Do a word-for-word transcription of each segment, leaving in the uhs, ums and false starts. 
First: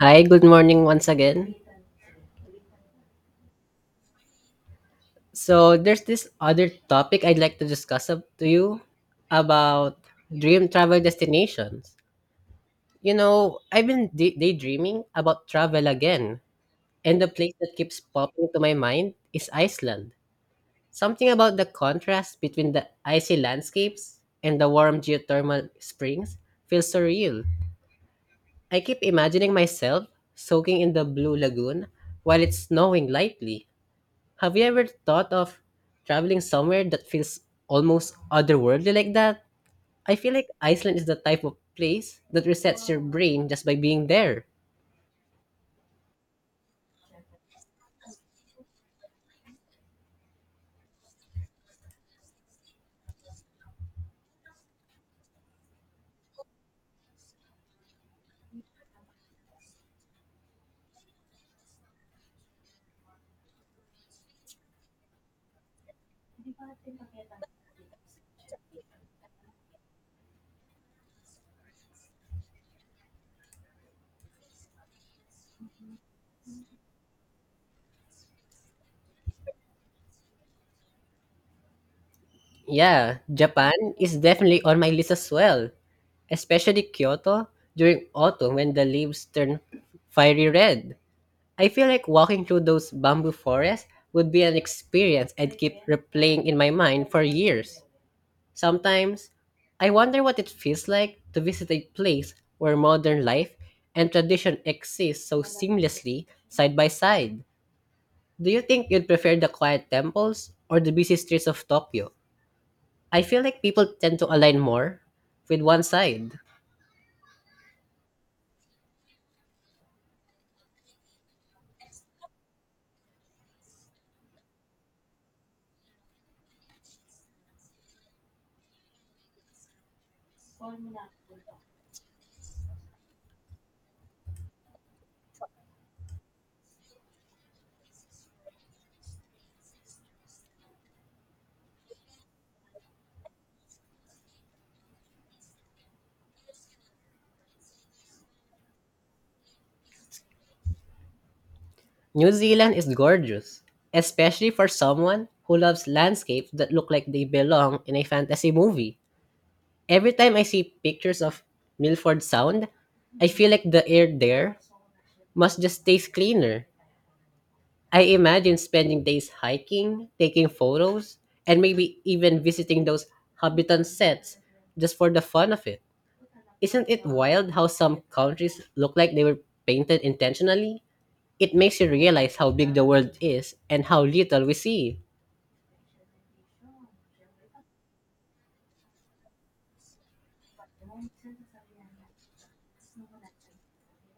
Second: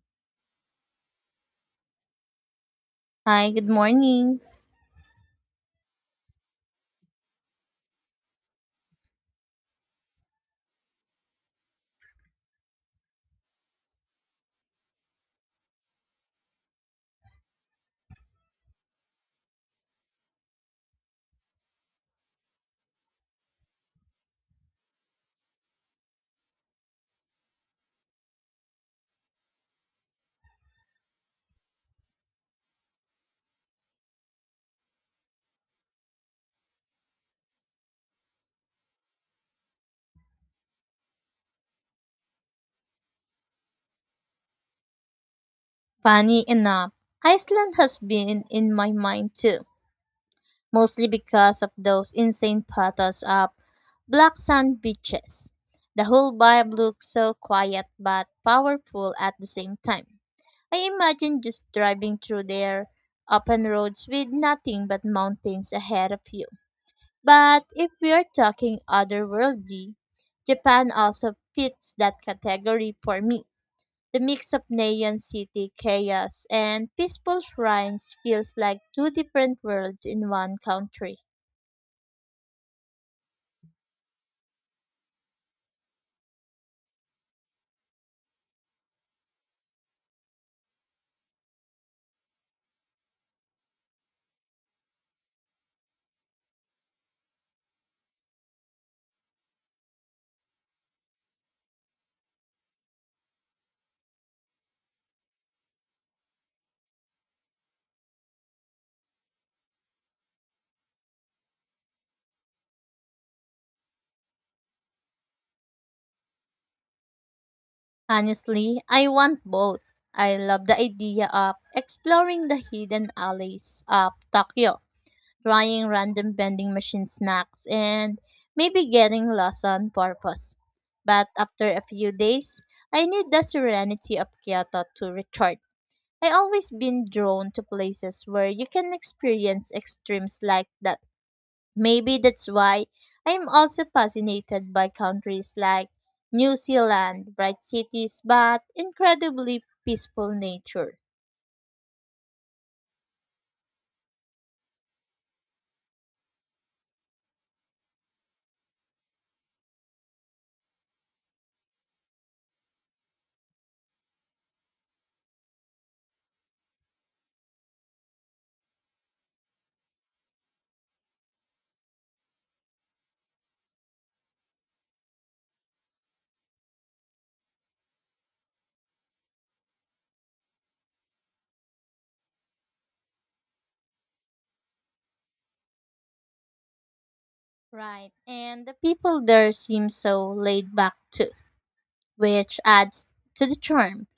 Hi, good morning once again. Hi, good morning. So there's this other topic I'd like to discuss up to you about dream travel destinations. You know, I've been day- daydreaming about travel again, and the place that keeps popping to my mind is Iceland. Something about the contrast between the icy landscapes and the warm geothermal springs feels surreal. I keep imagining myself soaking in the blue lagoon while it's snowing lightly. Have you ever thought of traveling somewhere that feels almost otherworldly like that? I feel like Iceland is the type of place that resets your brain just by being there. Funny enough, Iceland has been in my mind too, mostly because of those insane photos of black sand beaches. The whole vibe looks so quiet but powerful at the same time. I imagine just driving through their open roads with nothing but mountains ahead of you. But if we're talking otherworldly, Japan also fits that category for me. The mix of neon city chaos and peaceful shrines feels like two different worlds in one country. Yeah, Japan is definitely on my list as well, especially Kyoto during autumn when the leaves turn fiery red. I feel like walking through those bamboo forests would be an experience I'd keep replaying in my mind for years. Sometimes, I wonder what it feels like to visit a place where modern life and tradition exist so seamlessly side by side. Do you think you'd prefer the quiet temples or the busy streets of Tokyo? I feel like people tend to align more with one side. Honestly, I want both. I love the idea of exploring the hidden alleys of Tokyo, trying random vending machine snacks, and maybe getting lost on purpose. But after a few days, I need the serenity of Kyoto to recharge. I always been drawn to places where you can experience extremes like that. Maybe that's why I'm also fascinated by countries like New Zealand, bright cities, but incredibly peaceful nature. New Zealand is gorgeous, especially for someone who loves landscapes that look like they belong in a fantasy movie. Every time I see pictures of Milford Sound, I feel like the air there must just taste cleaner. I imagine spending days hiking, taking photos, and maybe even visiting those Habitant sets just for the fun of it. Isn't it wild how some countries look like they were painted intentionally? It makes you realize how big the world is and how little we see. Right, and the people there seem so laid back too, which adds to the charm.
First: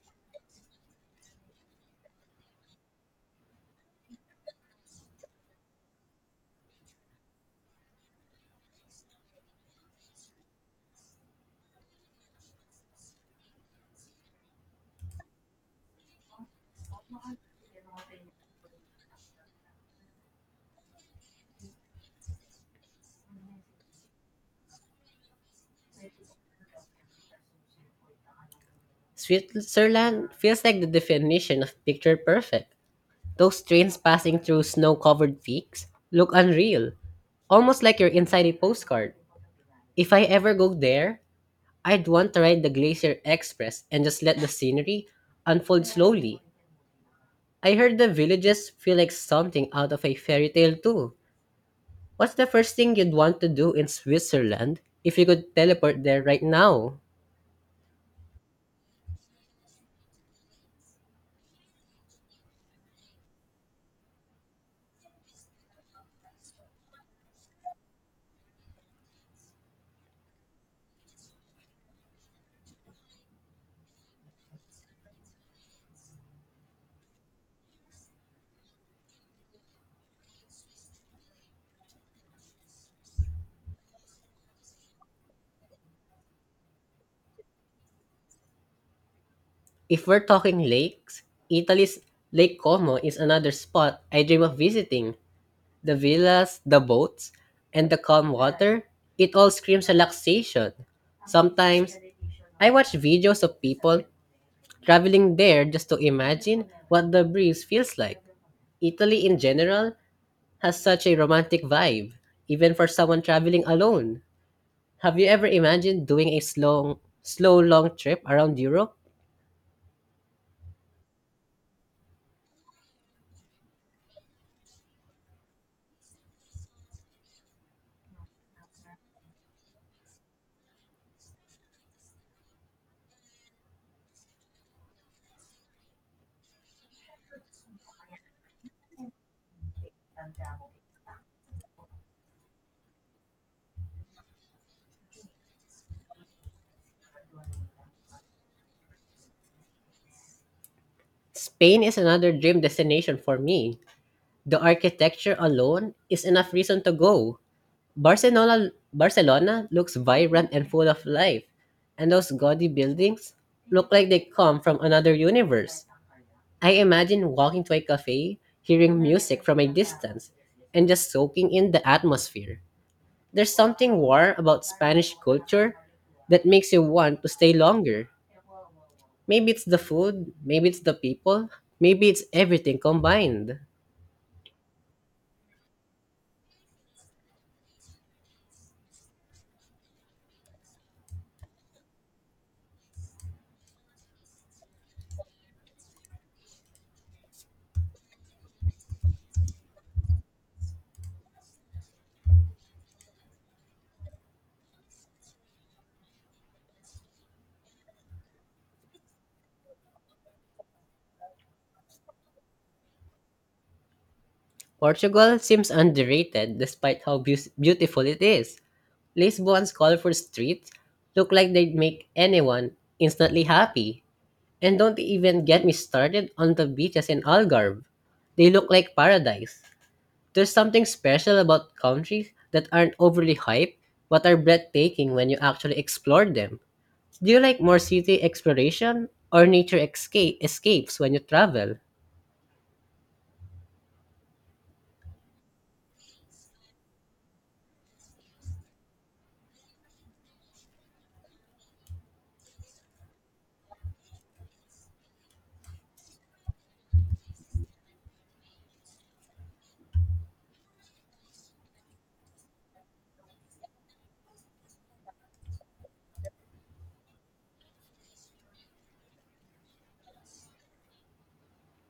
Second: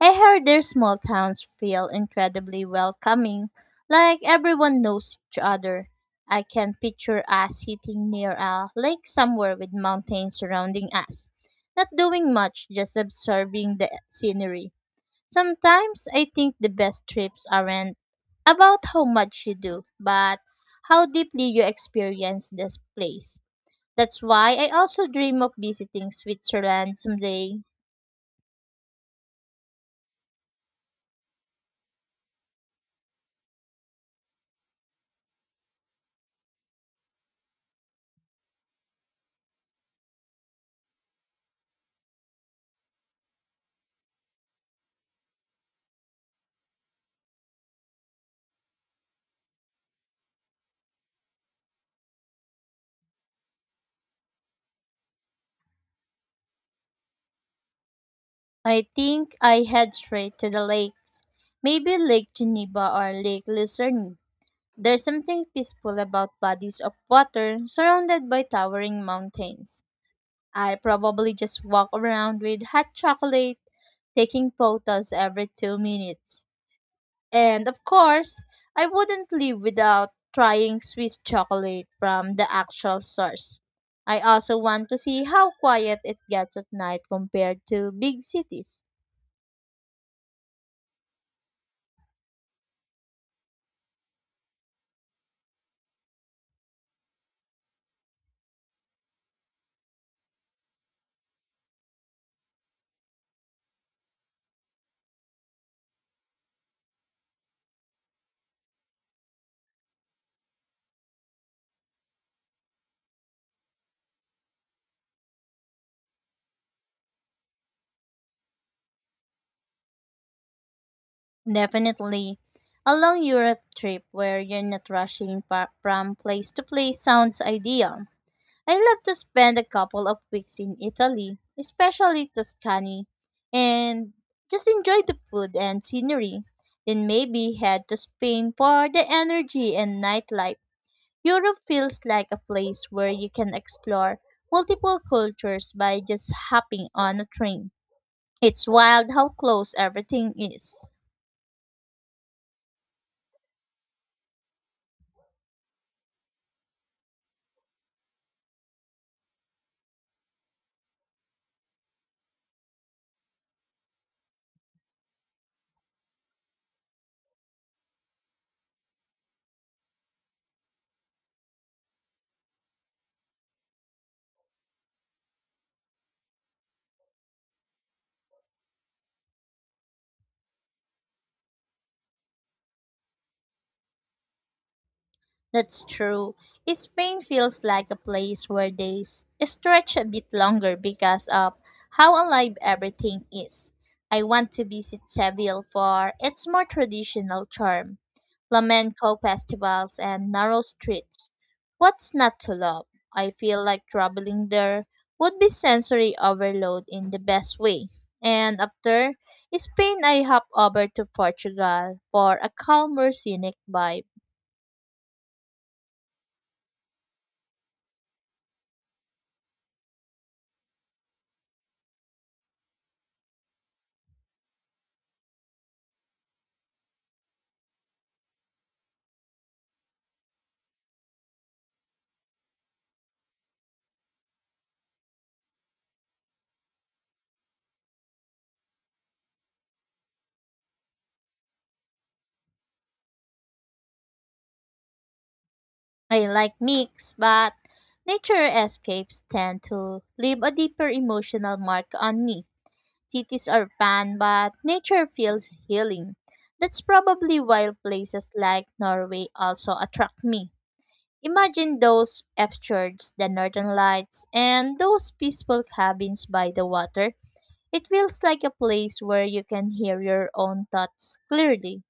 I heard their small towns feel incredibly welcoming, like everyone knows each other. I can picture us sitting near a lake somewhere with mountains surrounding us, not doing much, just observing the scenery. Sometimes I think the best trips aren't about how much you do, but how deeply you experience this place. That's why I also dream of visiting Switzerland someday. Switzerland feels like the definition of picture perfect. Those trains passing through snow covered peaks look unreal, almost like you're inside a postcard. If I ever go there, I'd want to ride the Glacier Express and just let the scenery unfold slowly. I heard the villages feel like something out of a fairy tale too. What's the first thing you'd want to do in Switzerland if you could teleport there right now? I think I head straight to the lakes. Maybe Lake Geneva or Lake Lucerne. There's something peaceful about bodies of water surrounded by towering mountains. I probably just walk around with hot chocolate, taking photos every two minutes. And of course, I wouldn't leave without trying Swiss chocolate from the actual source. I also want to see how quiet it gets at night compared to big cities. If we're talking lakes, Italy's Lake Como is another spot I dream of visiting. The villas, the boats, and the calm water, it all screams relaxation. Sometimes I watch videos of people traveling there just to imagine what the breeze feels like. Italy in general has such a romantic vibe, even for someone traveling alone. Have you ever imagined doing a slow, slow long trip around Europe? Definitely. A long Europe trip where you're not rushing pa- from place to place sounds ideal. I love to spend a couple of weeks in Italy, especially Tuscany, and just enjoy the food and scenery. Then maybe head to Spain for the energy and nightlife. Europe feels like a place where you can explore multiple cultures by just hopping on a train. It's wild how close everything is. Spain is another dream destination for me. The architecture alone is enough reason to go. Barcelona, Barcelona looks vibrant and full of life, and those gaudy buildings look like they come from another universe. I imagine walking to a cafe, hearing music from a distance, and just soaking in the atmosphere. There's something warm about Spanish culture that makes you want to stay longer. Maybe it's the food, maybe it's the people, maybe it's everything combined. That's true. Spain feels like a place where days stretch a bit longer because of how alive everything is. I want to visit Seville for its more traditional charm, flamenco festivals and narrow streets. What's not to love? I feel like traveling there would be sensory overload in the best way. And after Spain, I hop over to Portugal for a calmer, scenic vibe. Portugal seems underrated despite how beau- beautiful it is. Lisbon's colorful streets look like they'd make anyone instantly happy. And don't even get me started on the beaches in Algarve. They look like paradise. There's something special about countries that aren't overly hyped but are breathtaking when you actually explore them. Do you like more city exploration or nature escape escapes when you travel? I like mix, but nature escapes tend to leave a deeper emotional mark on me. Cities are fun, but nature feels healing. That's probably why places like Norway also attract me. Imagine those F fjords, the northern lights, and those peaceful cabins by the water. It feels like a place where you can hear your own thoughts clearly.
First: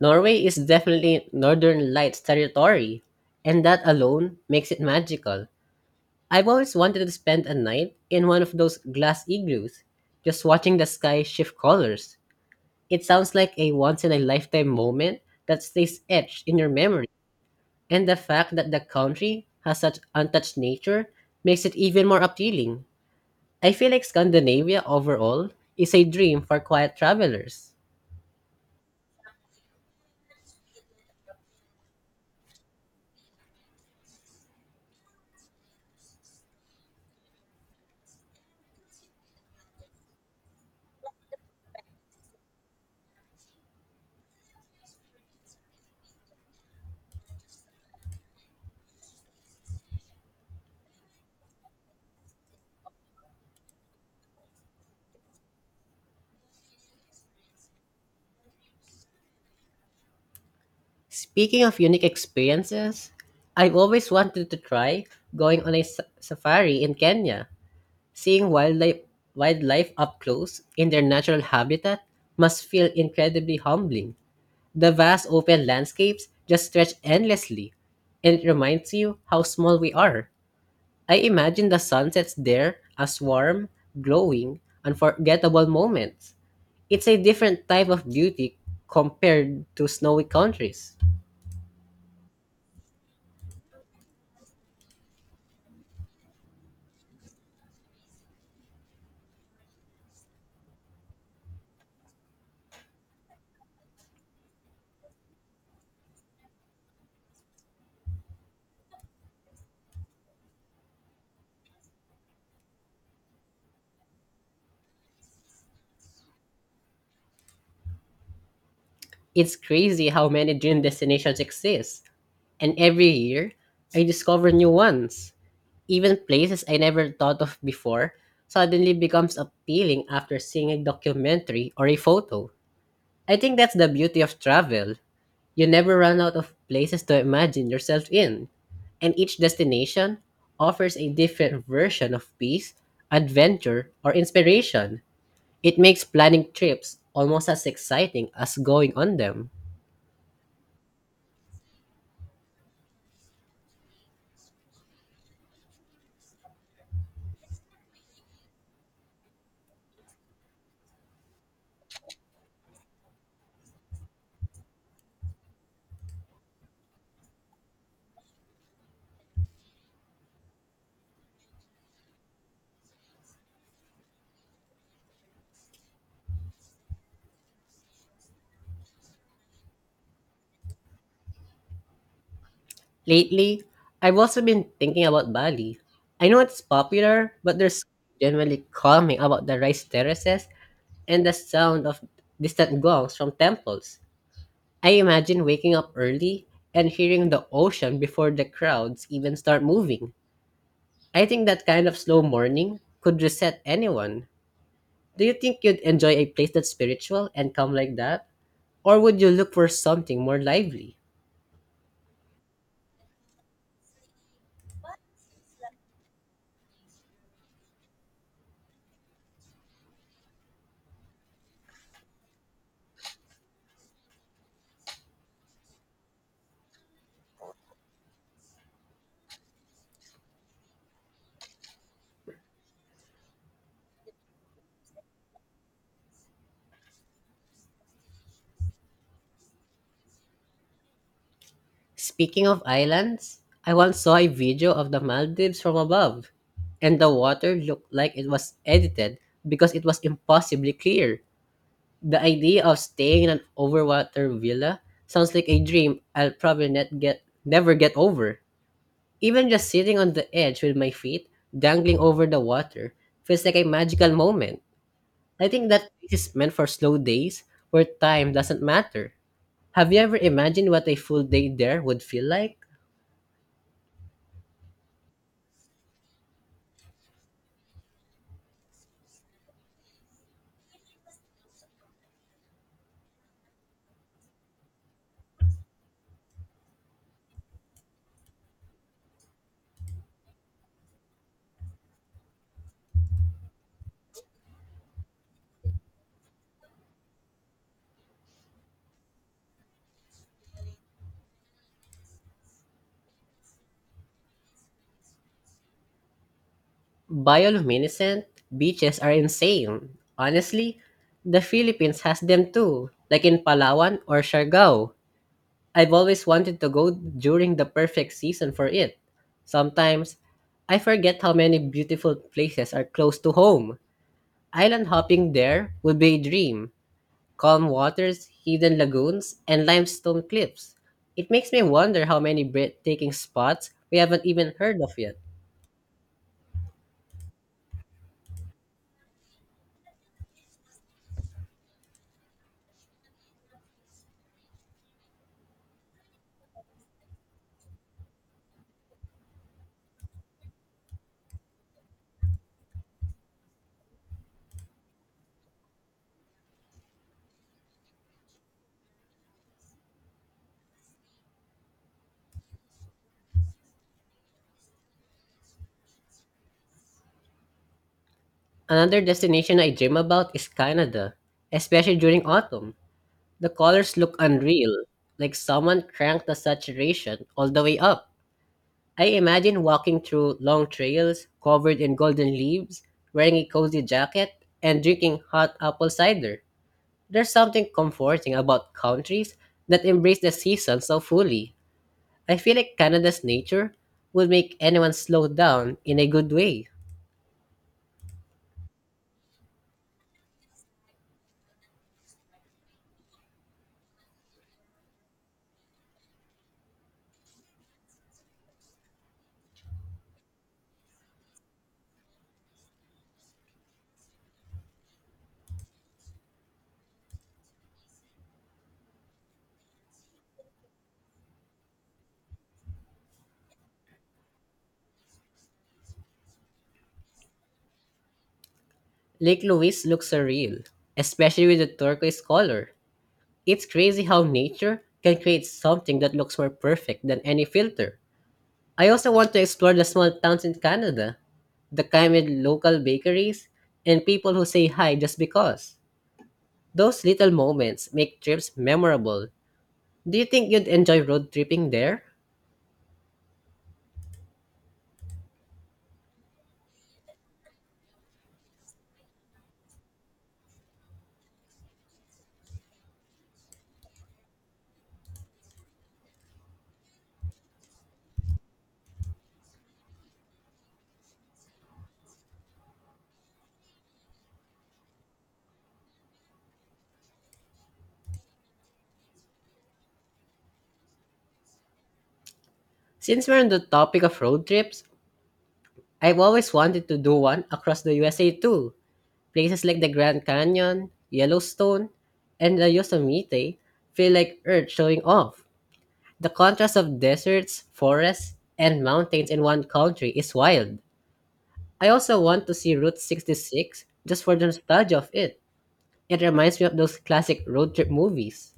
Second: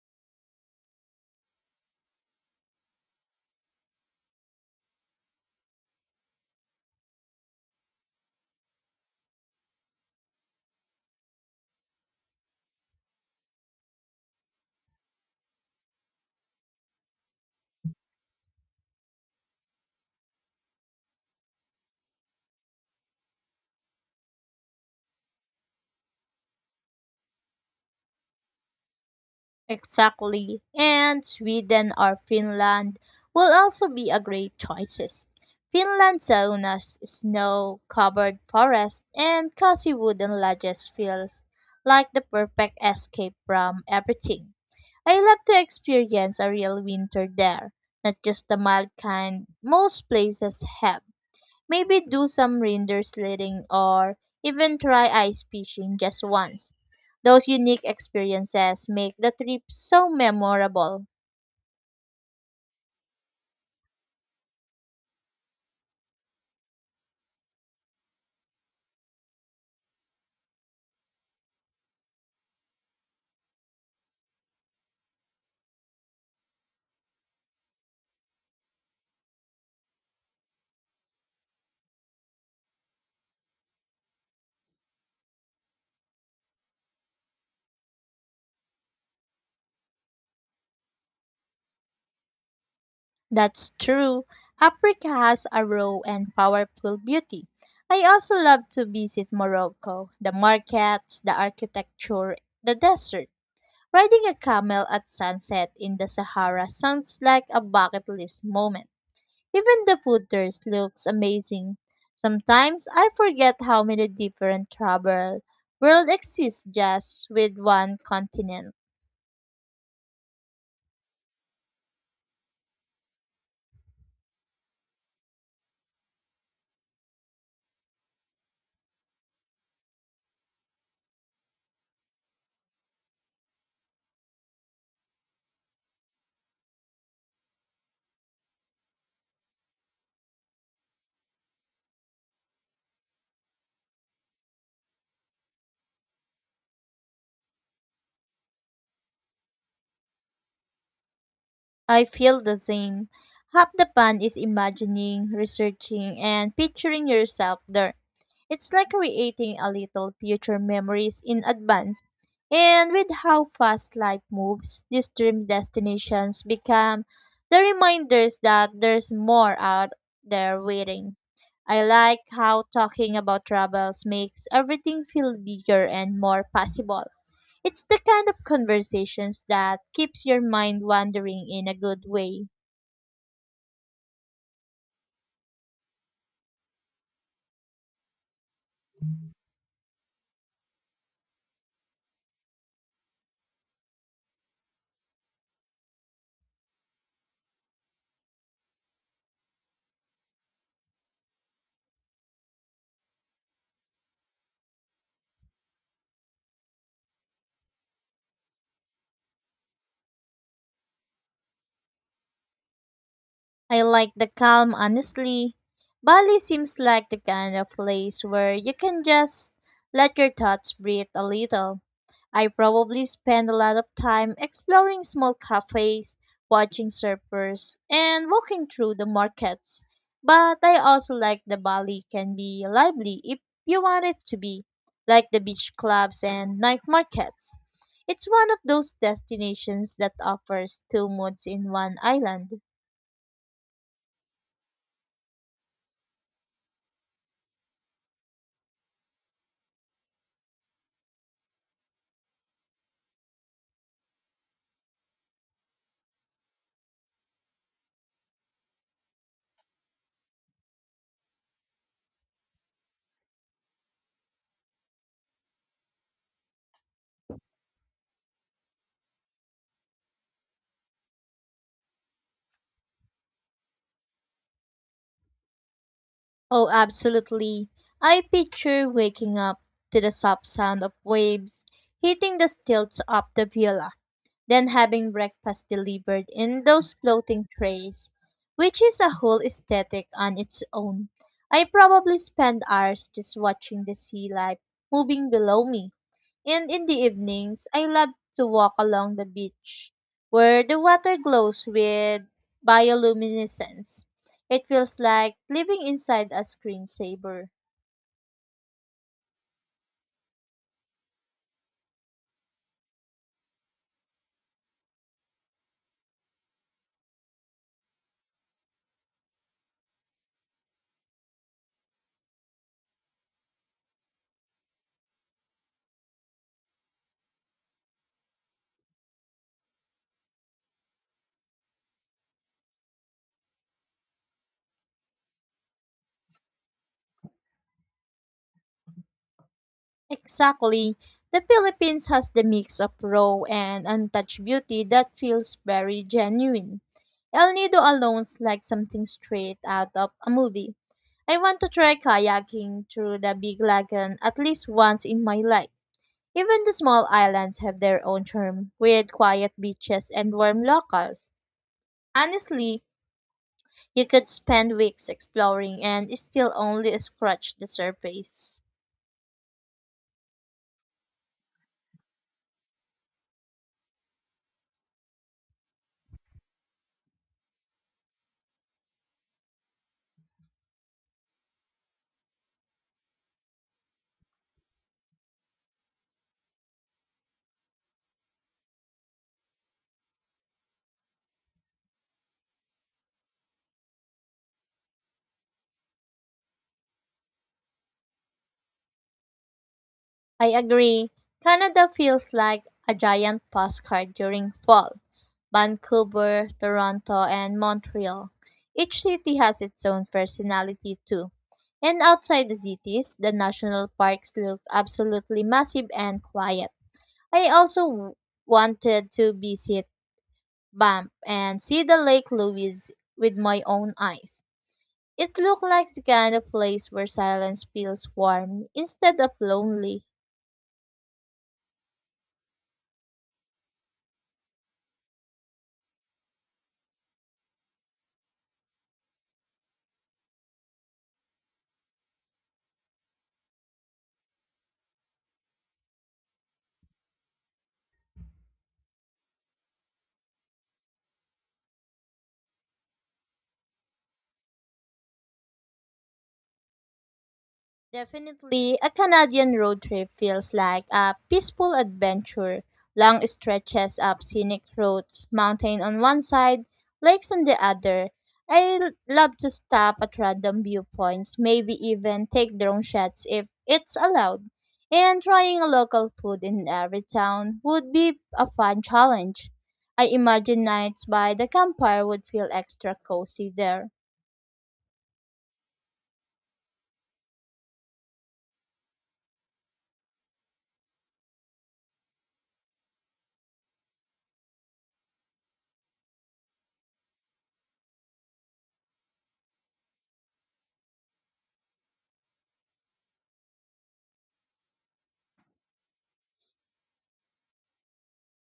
Norway is definitely Northern Lights territory, and that alone makes it magical. I've always wanted to spend a night in one of those glass igloos, just watching the sky shift colors. It sounds like a once in a lifetime moment that stays etched in your memory. And the fact that the country has such untouched nature makes it even more appealing. I feel like Scandinavia overall is a dream for quiet travelers. Exactly. And Sweden or Finland will also be a great choices. Finland saunas, snow-covered forests, and cozy wooden lodges feels like the perfect escape from everything. I love to experience a real winter there, not just the mild kind most places have. Maybe do some reindeer sledding or even try ice fishing just once. Those unique experiences make the trip so memorable. Speaking of unique experiences, I've always wanted to try going on a s- safari in Kenya. Seeing wildlife, wildlife up close in their natural habitat must feel incredibly humbling. The vast open landscapes just stretch endlessly, and it reminds you how small we are. I imagine the sunsets there as warm, glowing, unforgettable moments. It's a different type of beauty compared to snowy countries. That's true. Africa has a raw and powerful beauty. I also love to visit Morocco, the markets, the architecture, the desert. Riding a camel at sunset in the Sahara sounds like a bucket list moment. Even the food there looks amazing. Sometimes I forget how many different travel world exists just with one continent. It's crazy how many dream destinations exist, and every year I discover new ones. Even places I never thought of before suddenly becomes appealing after seeing a documentary or a photo. I think that's the beauty of travel. You never run out of places to imagine yourself in, and each destination offers a different version of peace, adventure, or inspiration. It makes planning trips almost as exciting as going on them. I feel the same. Half the fun is imagining, researching, and picturing yourself there. It's like creating a little future memories in advance. And with how fast life moves, these dream destinations become the reminders that there's more out there waiting. I like how talking about travels makes everything feel bigger and more possible. It's the kind of conversations that keeps your mind wandering in a good way. Lately, I've also been thinking about Bali. I know it's popular, but there's generally calming about the rice terraces and the sound of distant gongs from temples. I imagine waking up early and hearing the ocean before the crowds even start moving. I think that kind of slow morning could reset anyone. Do you think you'd enjoy a place that's spiritual and calm like that? Or would you look for something more lively? I like the calm, honestly. Bali seems like the kind of place where you can just let your thoughts breathe a little. I probably spend a lot of time exploring small cafes, watching surfers, and walking through the markets. But I also like the Bali can be lively if you want it to be, like the beach clubs and night markets. It's one of those destinations that offers two moods in one Speaking island. of islands, I once saw a video of the Maldives from above, and the water looked like it was edited because it was impossibly clear. The idea of staying in an overwater villa sounds like a dream I'll probably net get never get over. Even just sitting on the edge with my feet dangling over the water feels like a magical moment. I think that this is meant for slow days where time doesn't matter. Have you ever imagined what a full day there would feel like? Oh, absolutely. I picture waking up to the soft sound of waves hitting the stilts of the villa, then having breakfast delivered in those floating trays, which is a whole aesthetic on its own. I probably spend hours just watching the sea life moving below me, and in the evenings, I love to walk along the beach where the water glows with bioluminescence. It feels like living inside a screensaver. Bioluminescent beaches are insane. Honestly, the Philippines has them too, like in Palawan or Siargao. I've always wanted to go during the perfect season for it. Sometimes, I forget how many beautiful places are close to home. Island hopping there would be a dream. Calm waters, hidden lagoons, and limestone cliffs. It makes me wonder how many breathtaking spots we haven't even heard of yet. Exactly. The Philippines has the mix of raw and untouched beauty that feels very genuine. El Nido alone's like something straight out of a movie. I want to try kayaking through the big lagoon at least once in my life. Even the small islands have their own charm, with quiet beaches and warm locals. Honestly, you could spend weeks exploring and still only scratch the surface. Another destination I dream about is Canada, especially during autumn. The colors look unreal, like someone cranked the saturation all the way up. I imagine walking through long trails covered in golden leaves, wearing a cozy jacket, and drinking hot apple cider. There's something comforting about countries that embrace the season so fully. I feel like Canada's nature would make anyone slow down in a good way. I agree. Canada feels like a giant postcard during fall. Vancouver, Toronto, and Montreal. Each city has its own personality too. And outside the cities, the national parks look absolutely massive and quiet. I also w- wanted to visit Banff and see the Lake Louise with my own eyes. It looked like the kind of place where silence feels warm instead of Lake Louise lonely. looks surreal, especially with the turquoise color. It's crazy how nature can create something that looks more perfect than any filter. I also want to explore the small towns in Canada, the kind with local bakeries and people who say hi just because. Those little moments make trips memorable. Do you think you'd enjoy road tripping there? Definitely, a Canadian road trip feels like a peaceful adventure. Long stretches up scenic roads, mountain on one side, lakes on the other. I l- love to stop at random viewpoints, maybe even take drone shots if it's allowed. And trying a local food in every town would be a fun challenge. I imagine nights by the campfire would feel extra Since we're on cozy the there. topic of road trips, I've always wanted to do one across the U S A too. Places like the Grand Canyon, Yellowstone, and the Yosemite feel like Earth showing off. The contrast of deserts, forests, and mountains in one country is wild. I also want to see Route sixty-six just for the nostalgia of it. It reminds me of those classic road trip movies.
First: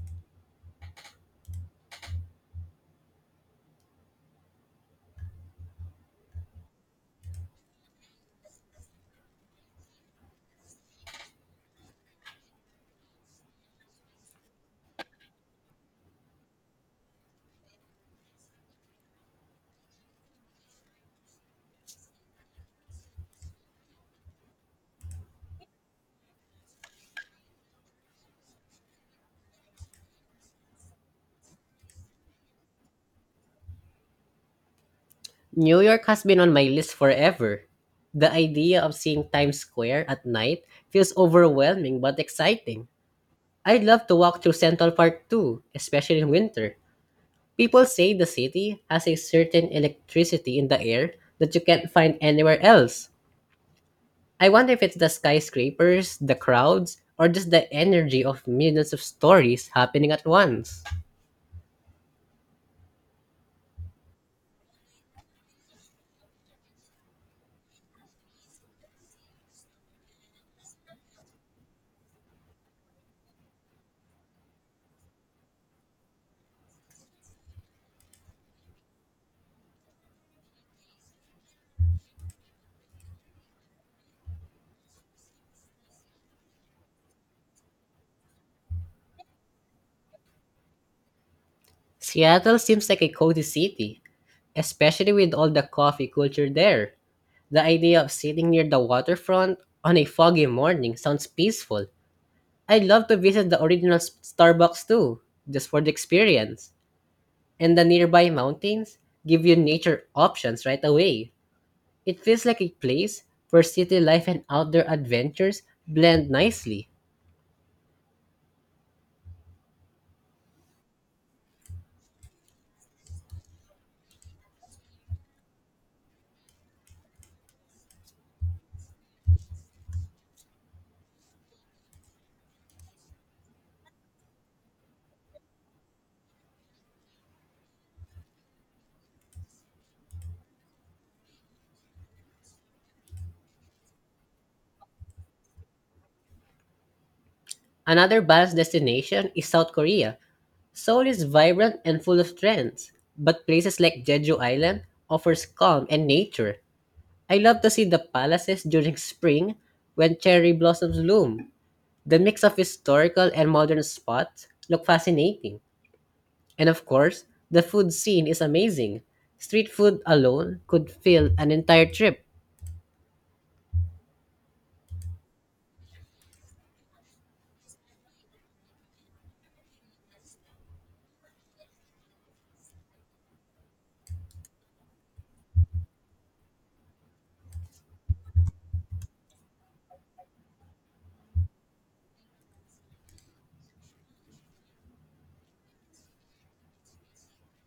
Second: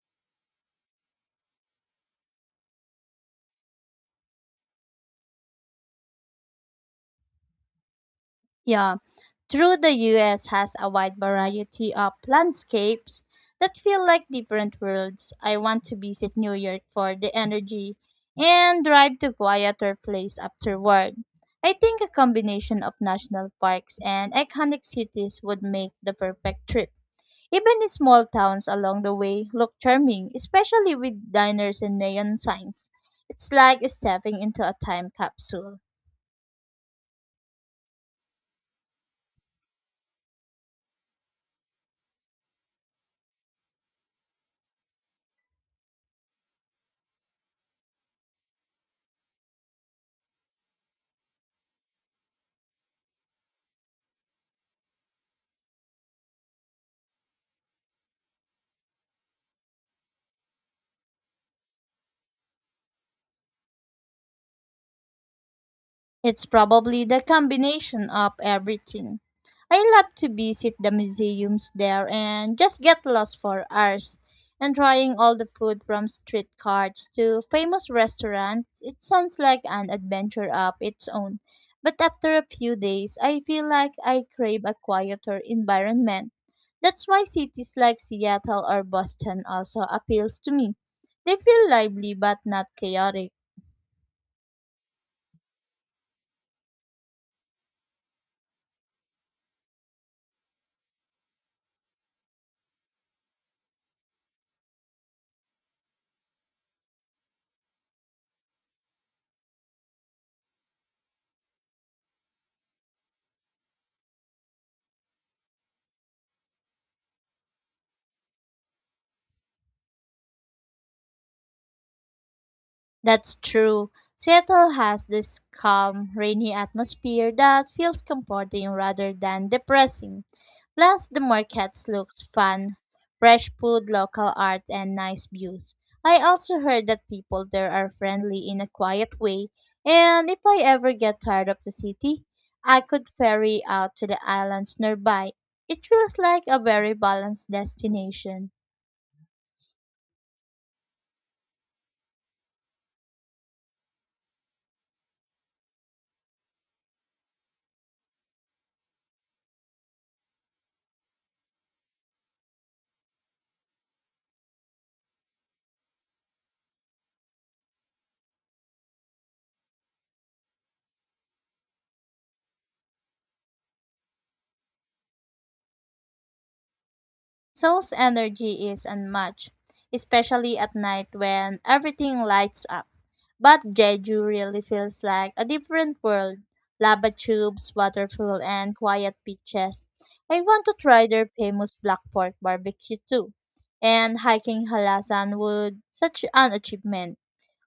Yeah. True, the U S has a wide variety of landscapes that feel like different worlds. I want to visit New York for the energy and drive to quieter place afterward. I think a combination of national parks and iconic cities would make the perfect trip. Even the small towns along the way look charming, especially with diners and neon signs. It's like stepping into a time New capsule. York has been on my list forever. The idea of seeing Times Square at night feels overwhelming but exciting. I'd love to walk through Central Park too, especially in winter. People say the city has a certain electricity in the air that you can't find anywhere else. I wonder if it's the skyscrapers, the crowds, or just the energy of millions of stories happening at once. It's probably the combination of everything. I love to visit the museums there and just get lost for hours. And trying all the food from street carts to famous restaurants, it sounds like an adventure of its own. But after a few days, I feel like I crave a quieter environment. That's why cities like Seattle or Boston also appeals to me. They feel lively but Seattle not seems like a chaotic. cozy city, especially with all the coffee culture there. The idea of sitting near the waterfront on a foggy morning sounds peaceful. I'd love to visit the original s- Starbucks too, just for the experience. And the nearby mountains give you nature options right away. It feels like a place where city life and outdoor adventures blend nicely. That's true. Seattle has this calm, rainy atmosphere that feels comforting rather than depressing. Plus, the markets looks fun, fresh food, local art, and nice views. I also heard that people there are friendly in a quiet way, and if I ever get tired of the city, I could ferry out to the islands nearby. It feels like a very balanced Another destination. balanced destination is South Korea. Seoul is vibrant and full of trends, but places like Jeju Island offers calm and nature. I love to see the palaces during spring when cherry blossoms bloom. The mix of historical and modern spots look fascinating. And of course, the food scene is amazing. Street food alone could fill an entire trip. Soul's energy is unmatched, especially at night when everything lights up. But Jeju really feels like a different world. Lava tubes, waterfall, and quiet beaches. I want to try their famous black pork barbecue too. And hiking Halasan would such an achievement.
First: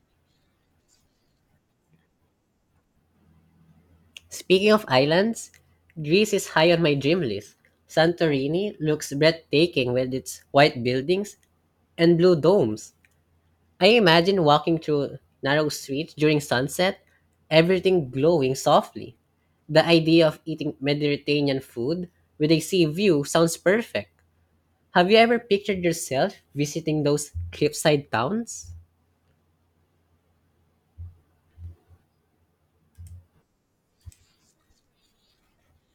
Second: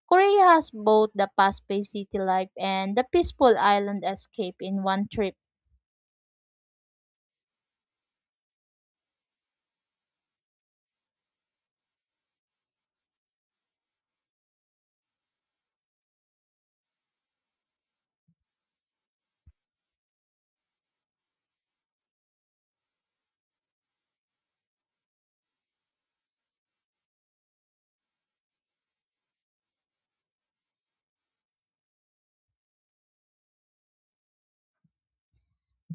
Korea has both the fast-paced city life and the peaceful island escape Speaking in of one trip. islands, Greece is high on my dream list. Santorini looks breathtaking with its white buildings and blue domes. I imagine walking through narrow streets during sunset, everything glowing softly. The idea of eating Mediterranean food with a sea view sounds perfect. Have you ever pictured yourself visiting those cliffside towns?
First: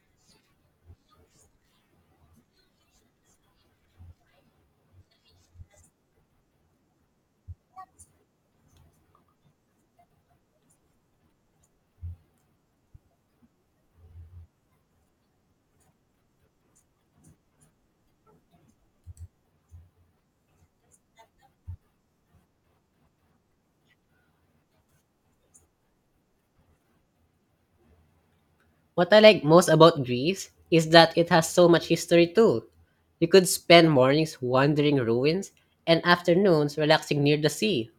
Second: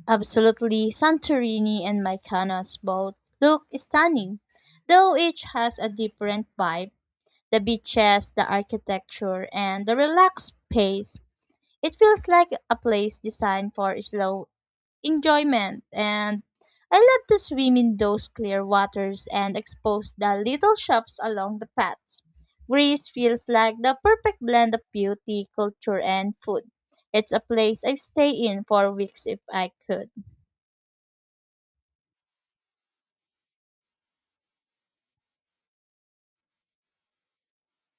Absolutely, Santorini and Mykonos both look stunning, though each has a different vibe. The beaches, the architecture, and the relaxed pace. It feels like a place designed for slow enjoyment, and I love to swim in those clear waters and expose the little shops along the paths. Greece feels like the perfect blend of beauty, culture, and food. It's a place I stay in for What I weeks if like most I about could. Greece is that it has so much history too. You could spend mornings wandering ruins and afternoons relaxing near the sea.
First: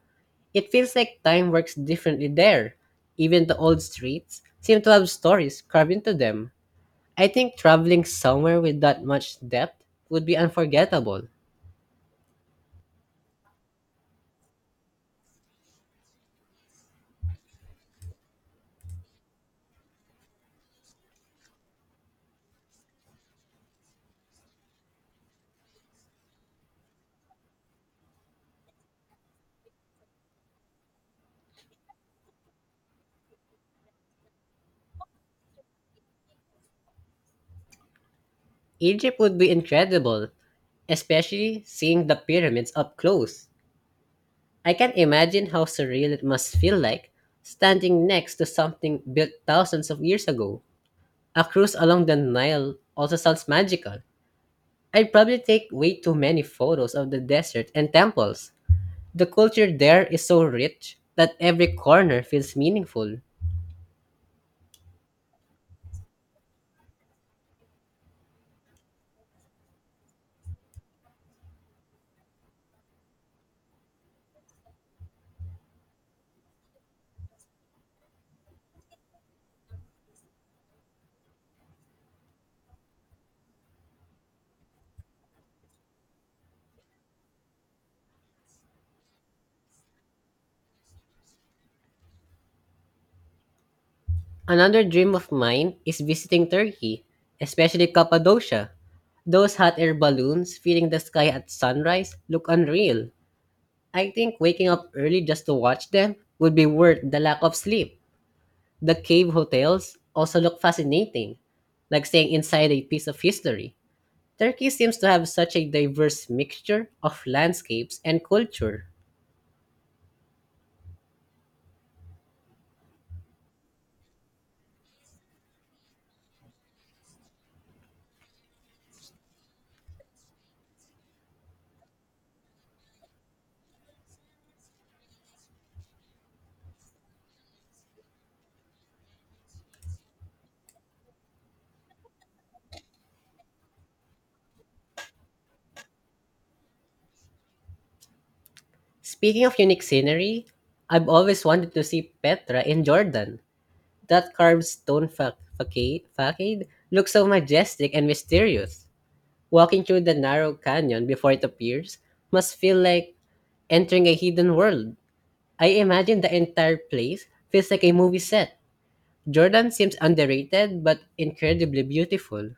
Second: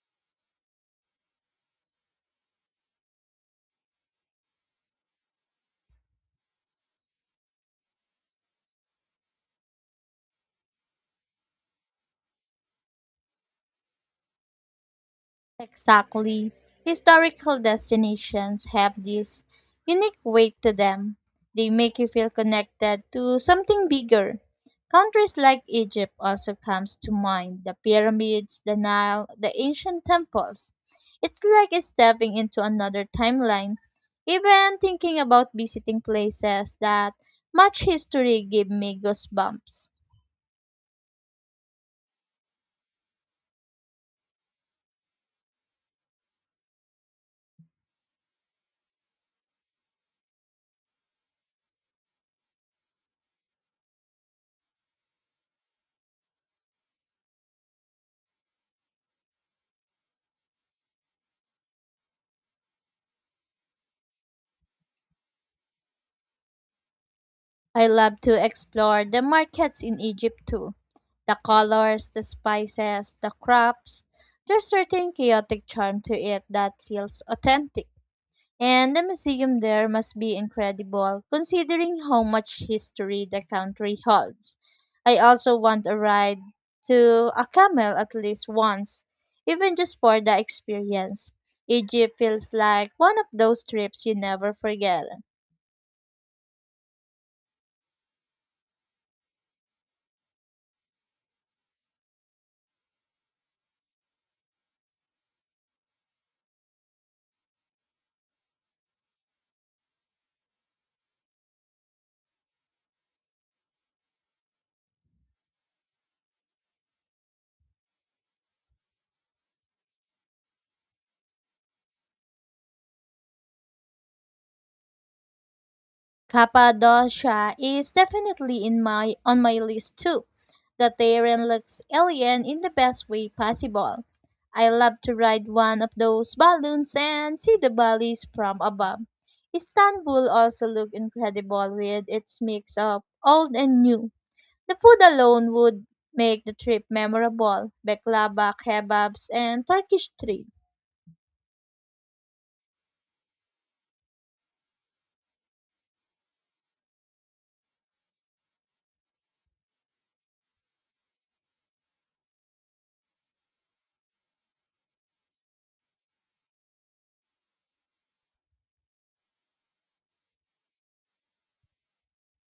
It feels like time works differently there. Even the old streets seem to have stories carved into them. I think traveling somewhere with that much depth would be unforgettable. Exactly. Historical destinations have this unique weight to them. They make you feel connected to something bigger. Countries like Egypt also comes to mind. The pyramids, the Nile, the ancient temples. It's like stepping into another timeline. Even thinking about visiting places that much history give me Egypt would be goosebumps. incredible, especially seeing the pyramids up close. I can not imagine how surreal it must feel like standing next to something built thousands of years ago. A cruise along the Nile also sounds magical. I'd probably take way too many photos of the desert and temples. The culture there is so rich that every corner feels meaningful. I love to explore the markets in Egypt too. The colors, the spices, the crops. There's certain chaotic charm to it that feels authentic. And the museum there must be incredible considering how much history the country holds. I also want a ride to a camel at least once, even just for the experience. Egypt feels like one of those trips you never Another forget. dream of mine is visiting Turkey, especially Cappadocia. Those hot air balloons filling the sky at sunrise look unreal. I think waking up early just to watch them would be worth the lack of sleep. The cave hotels also look fascinating, like staying inside a piece of history. Turkey seems to have such a diverse mixture of landscapes and culture. Cappadocia is definitely in my on my list too. The terrain looks alien in the best way possible. I love to ride one of those balloons and see the valleys from above. Istanbul also looked incredible with its mix of old and new. The food alone would make the trip memorable. Baklava, kebabs, Speaking of and unique Turkish scenery, treats. I've always wanted to see Petra in Jordan. That carved stone fa- faca- facade looks so majestic and mysterious. Walking through the narrow canyon before it appears must feel like entering a hidden world. I imagine the entire place feels like a movie set. Jordan seems underrated but incredibly beautiful.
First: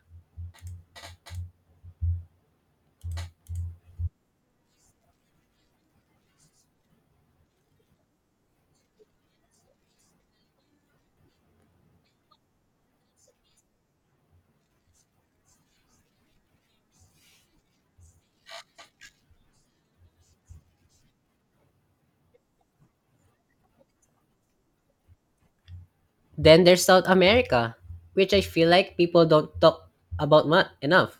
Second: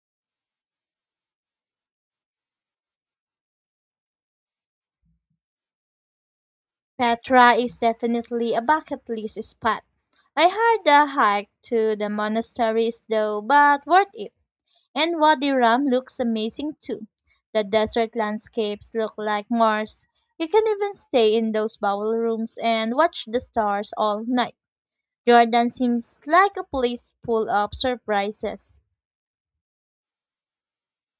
Petra is definitely a bucket list spot. I heard the hike to the monastery is though, but worth it. And Wadi Rum looks amazing too. The desert landscapes look like Mars. You can even stay in those bowl rooms and watch the stars all night. Jordan seems like Then a there's South place full of America, which I feel surprises. like people don't talk about mu- enough.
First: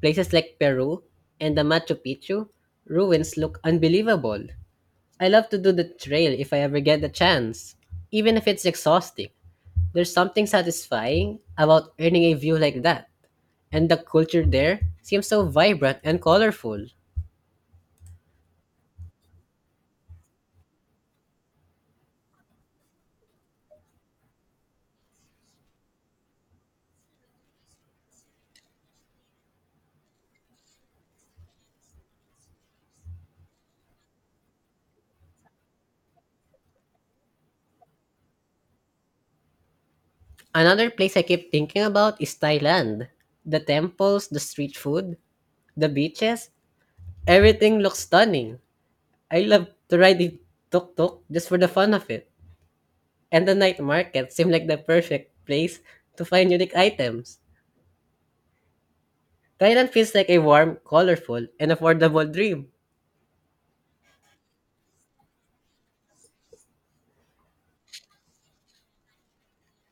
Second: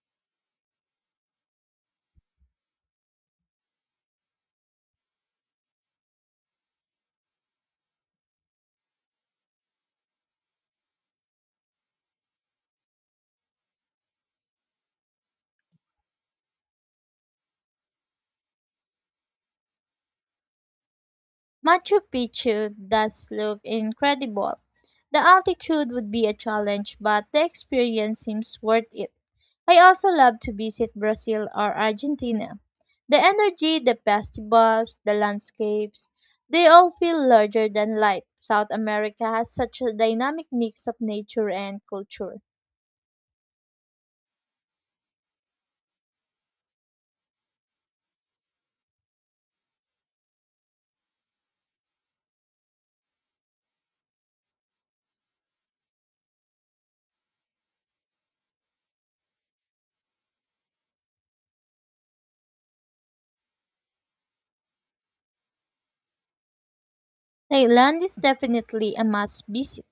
Places like Peru and the Machu Picchu ruins look unbelievable. I love to do the trail if I ever get the chance, even if it's exhausting. There's something satisfying about earning a view like that, and the culture there seems so vibrant and colorful. Machu Picchu does look incredible. The altitude would be a challenge, but the experience seems worth it. I also love to visit Brazil or Argentina. The energy, the festivals, the landscapes, they all feel larger than life. South America has such a dynamic mix Another of place I nature keep and thinking about is culture. Thailand. The temples, the street food, the beaches, everything looks stunning. I love to ride the tuk-tuk just for the fun of it. And the night market seem like the perfect place to find unique items. Thailand feels like a warm, colorful, and affordable dream. Thailand is definitely a must visit.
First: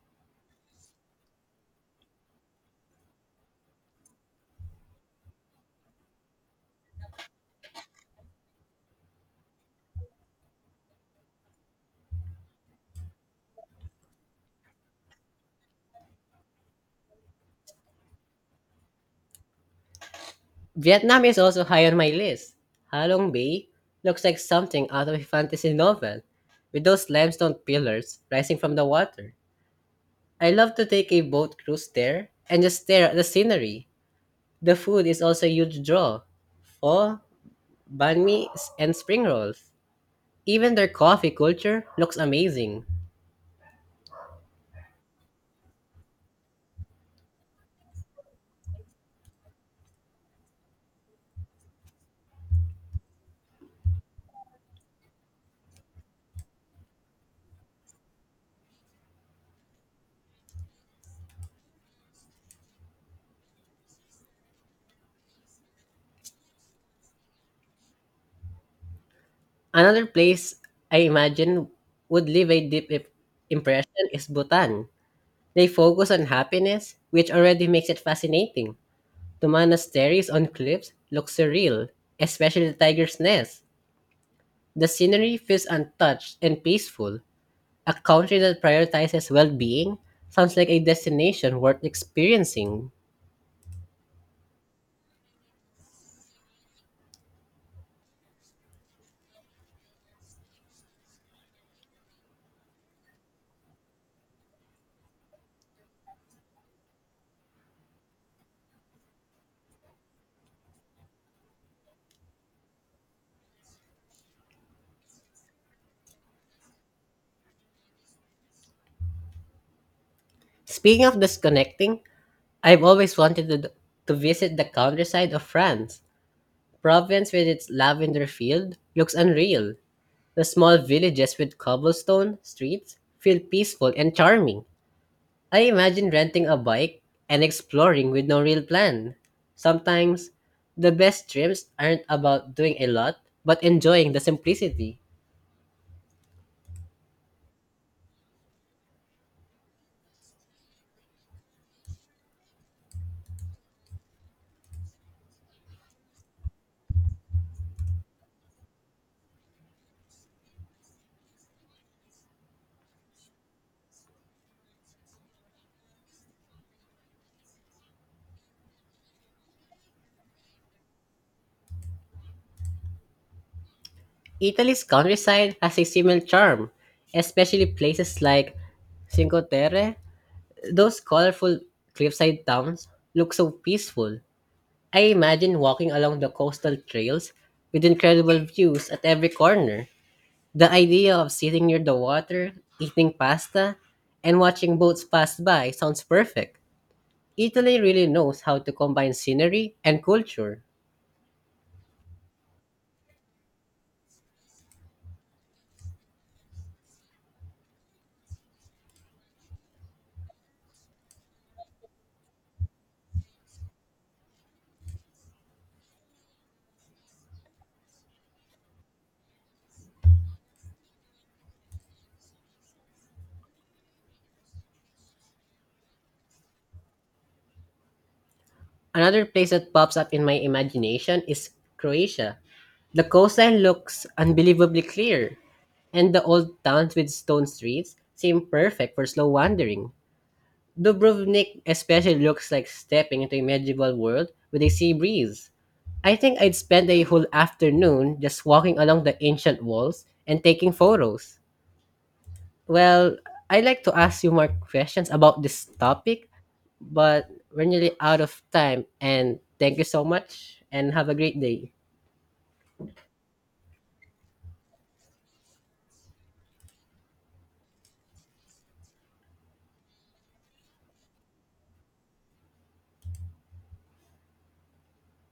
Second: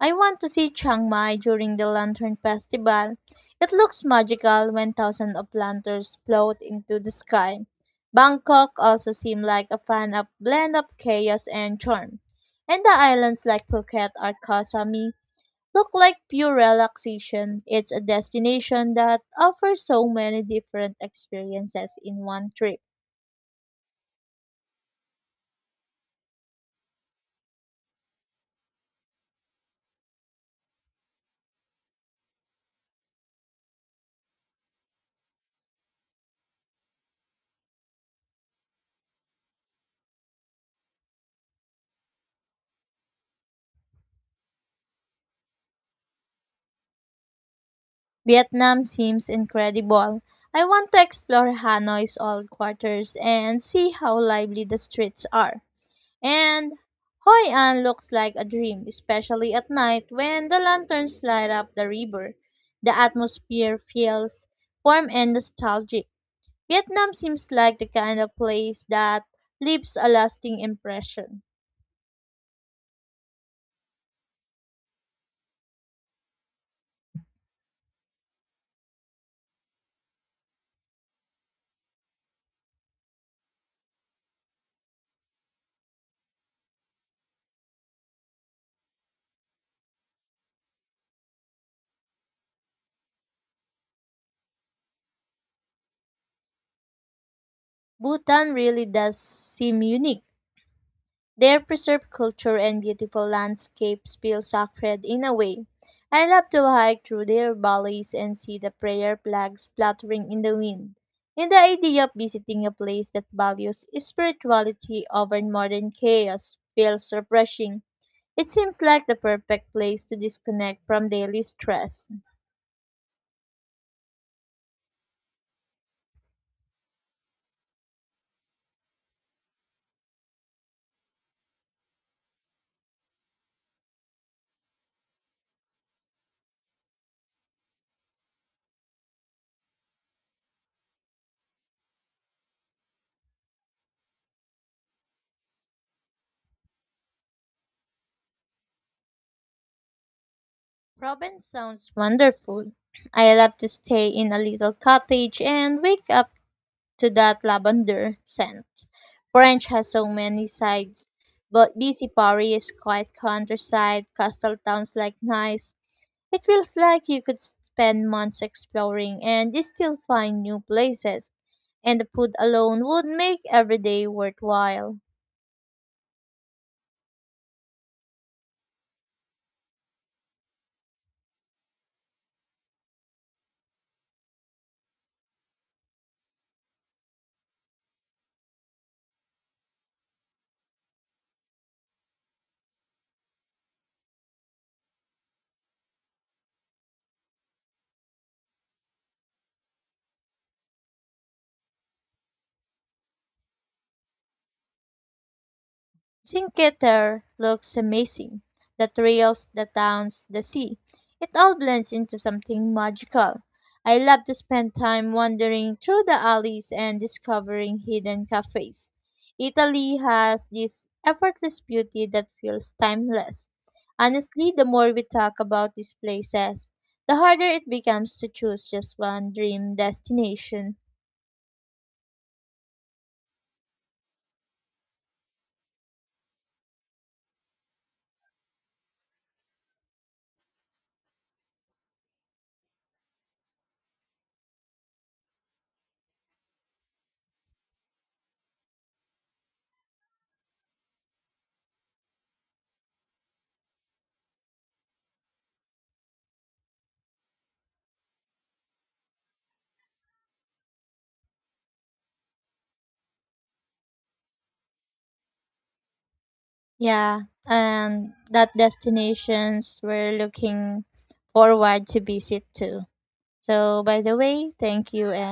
I want to see Chiang Mai during the Lantern Festival. It looks magical when thousands of lanterns float into the sky. Bangkok also seemed like a fun of blend of chaos and charm. And the islands like Phuket or Koh Samui look like pure relaxation. It's a destination that offers so many different Vietnam is also high on experiences my in one list. trip. Halong Bay looks like something out of a fantasy novel, with those limestone pillars rising from the water. I love to take a boat cruise there and just stare at the scenery. The food is also a huge draw. Pho, banh mi, s- and spring rolls. Even their coffee culture looks amazing. Vietnam seems incredible. I want to explore Hanoi's old quarters and see how lively the streets are. And Hoi An looks like a dream, especially at night when the lanterns light up the river. The atmosphere feels warm and nostalgic. Vietnam seems like the kind of place that leaves Another a place lasting I impression. imagine would leave a deep i- impression is Bhutan. They focus on happiness, which already makes it fascinating. The monasteries on cliffs look surreal, especially the tiger's nest. The scenery feels untouched and peaceful. A country that prioritizes well being sounds like a destination worth experiencing. Bhutan really does seem unique. Their preserved culture and beautiful landscapes feel sacred in a way. I love to hike through their valleys and see the prayer flags fluttering in the wind. And the idea of visiting a place that values spirituality over modern chaos feels refreshing. It seems like the perfect place to disconnect Speaking from of daily disconnecting, stress. I've always wanted to, to visit the countryside of France. Provence, with its lavender field, looks unreal. The small villages with cobblestone streets feel peaceful and charming. I imagine renting a bike and exploring with no real plan. Sometimes, the best trips aren't about doing a lot, but enjoying the simplicity. Provence sounds wonderful. I love to stay in a little cottage and wake up to that lavender scent. French has so many sides, but busy Paris, quiet countryside, coastal towns like Nice. It feels like you could spend months exploring and still find new places, and the food alone would make every day Italy's worthwhile. countryside has a similar charm, especially places like Cinque Terre. Those colorful cliffside towns look so peaceful. I imagine walking along the coastal trails with incredible views at every corner. The idea of sitting near the water, eating pasta, and watching boats pass by sounds perfect. Italy really knows how to combine scenery and culture. Cinque Terre looks amazing. The trails, the towns, the sea. It all blends into something magical. I love to spend time wandering through the alleys and discovering hidden cafes. Italy has this effortless beauty that feels timeless. Honestly, the more we talk about these places, the harder it becomes to choose just Another one place that dream pops up in my destination. imagination is Croatia. The coastline looks unbelievably clear, and the old towns with stone streets seem perfect for slow wandering. Dubrovnik especially looks like stepping into a medieval world with a sea breeze. I think I'd spend a whole afternoon just walking along the ancient walls and taking photos. Well, I'd like to ask you more questions about this topic, but we're nearly out of time. And thank you so much and have a great day. Yeah, and that destinations we're looking forward to visit too. So, by the way, thank you and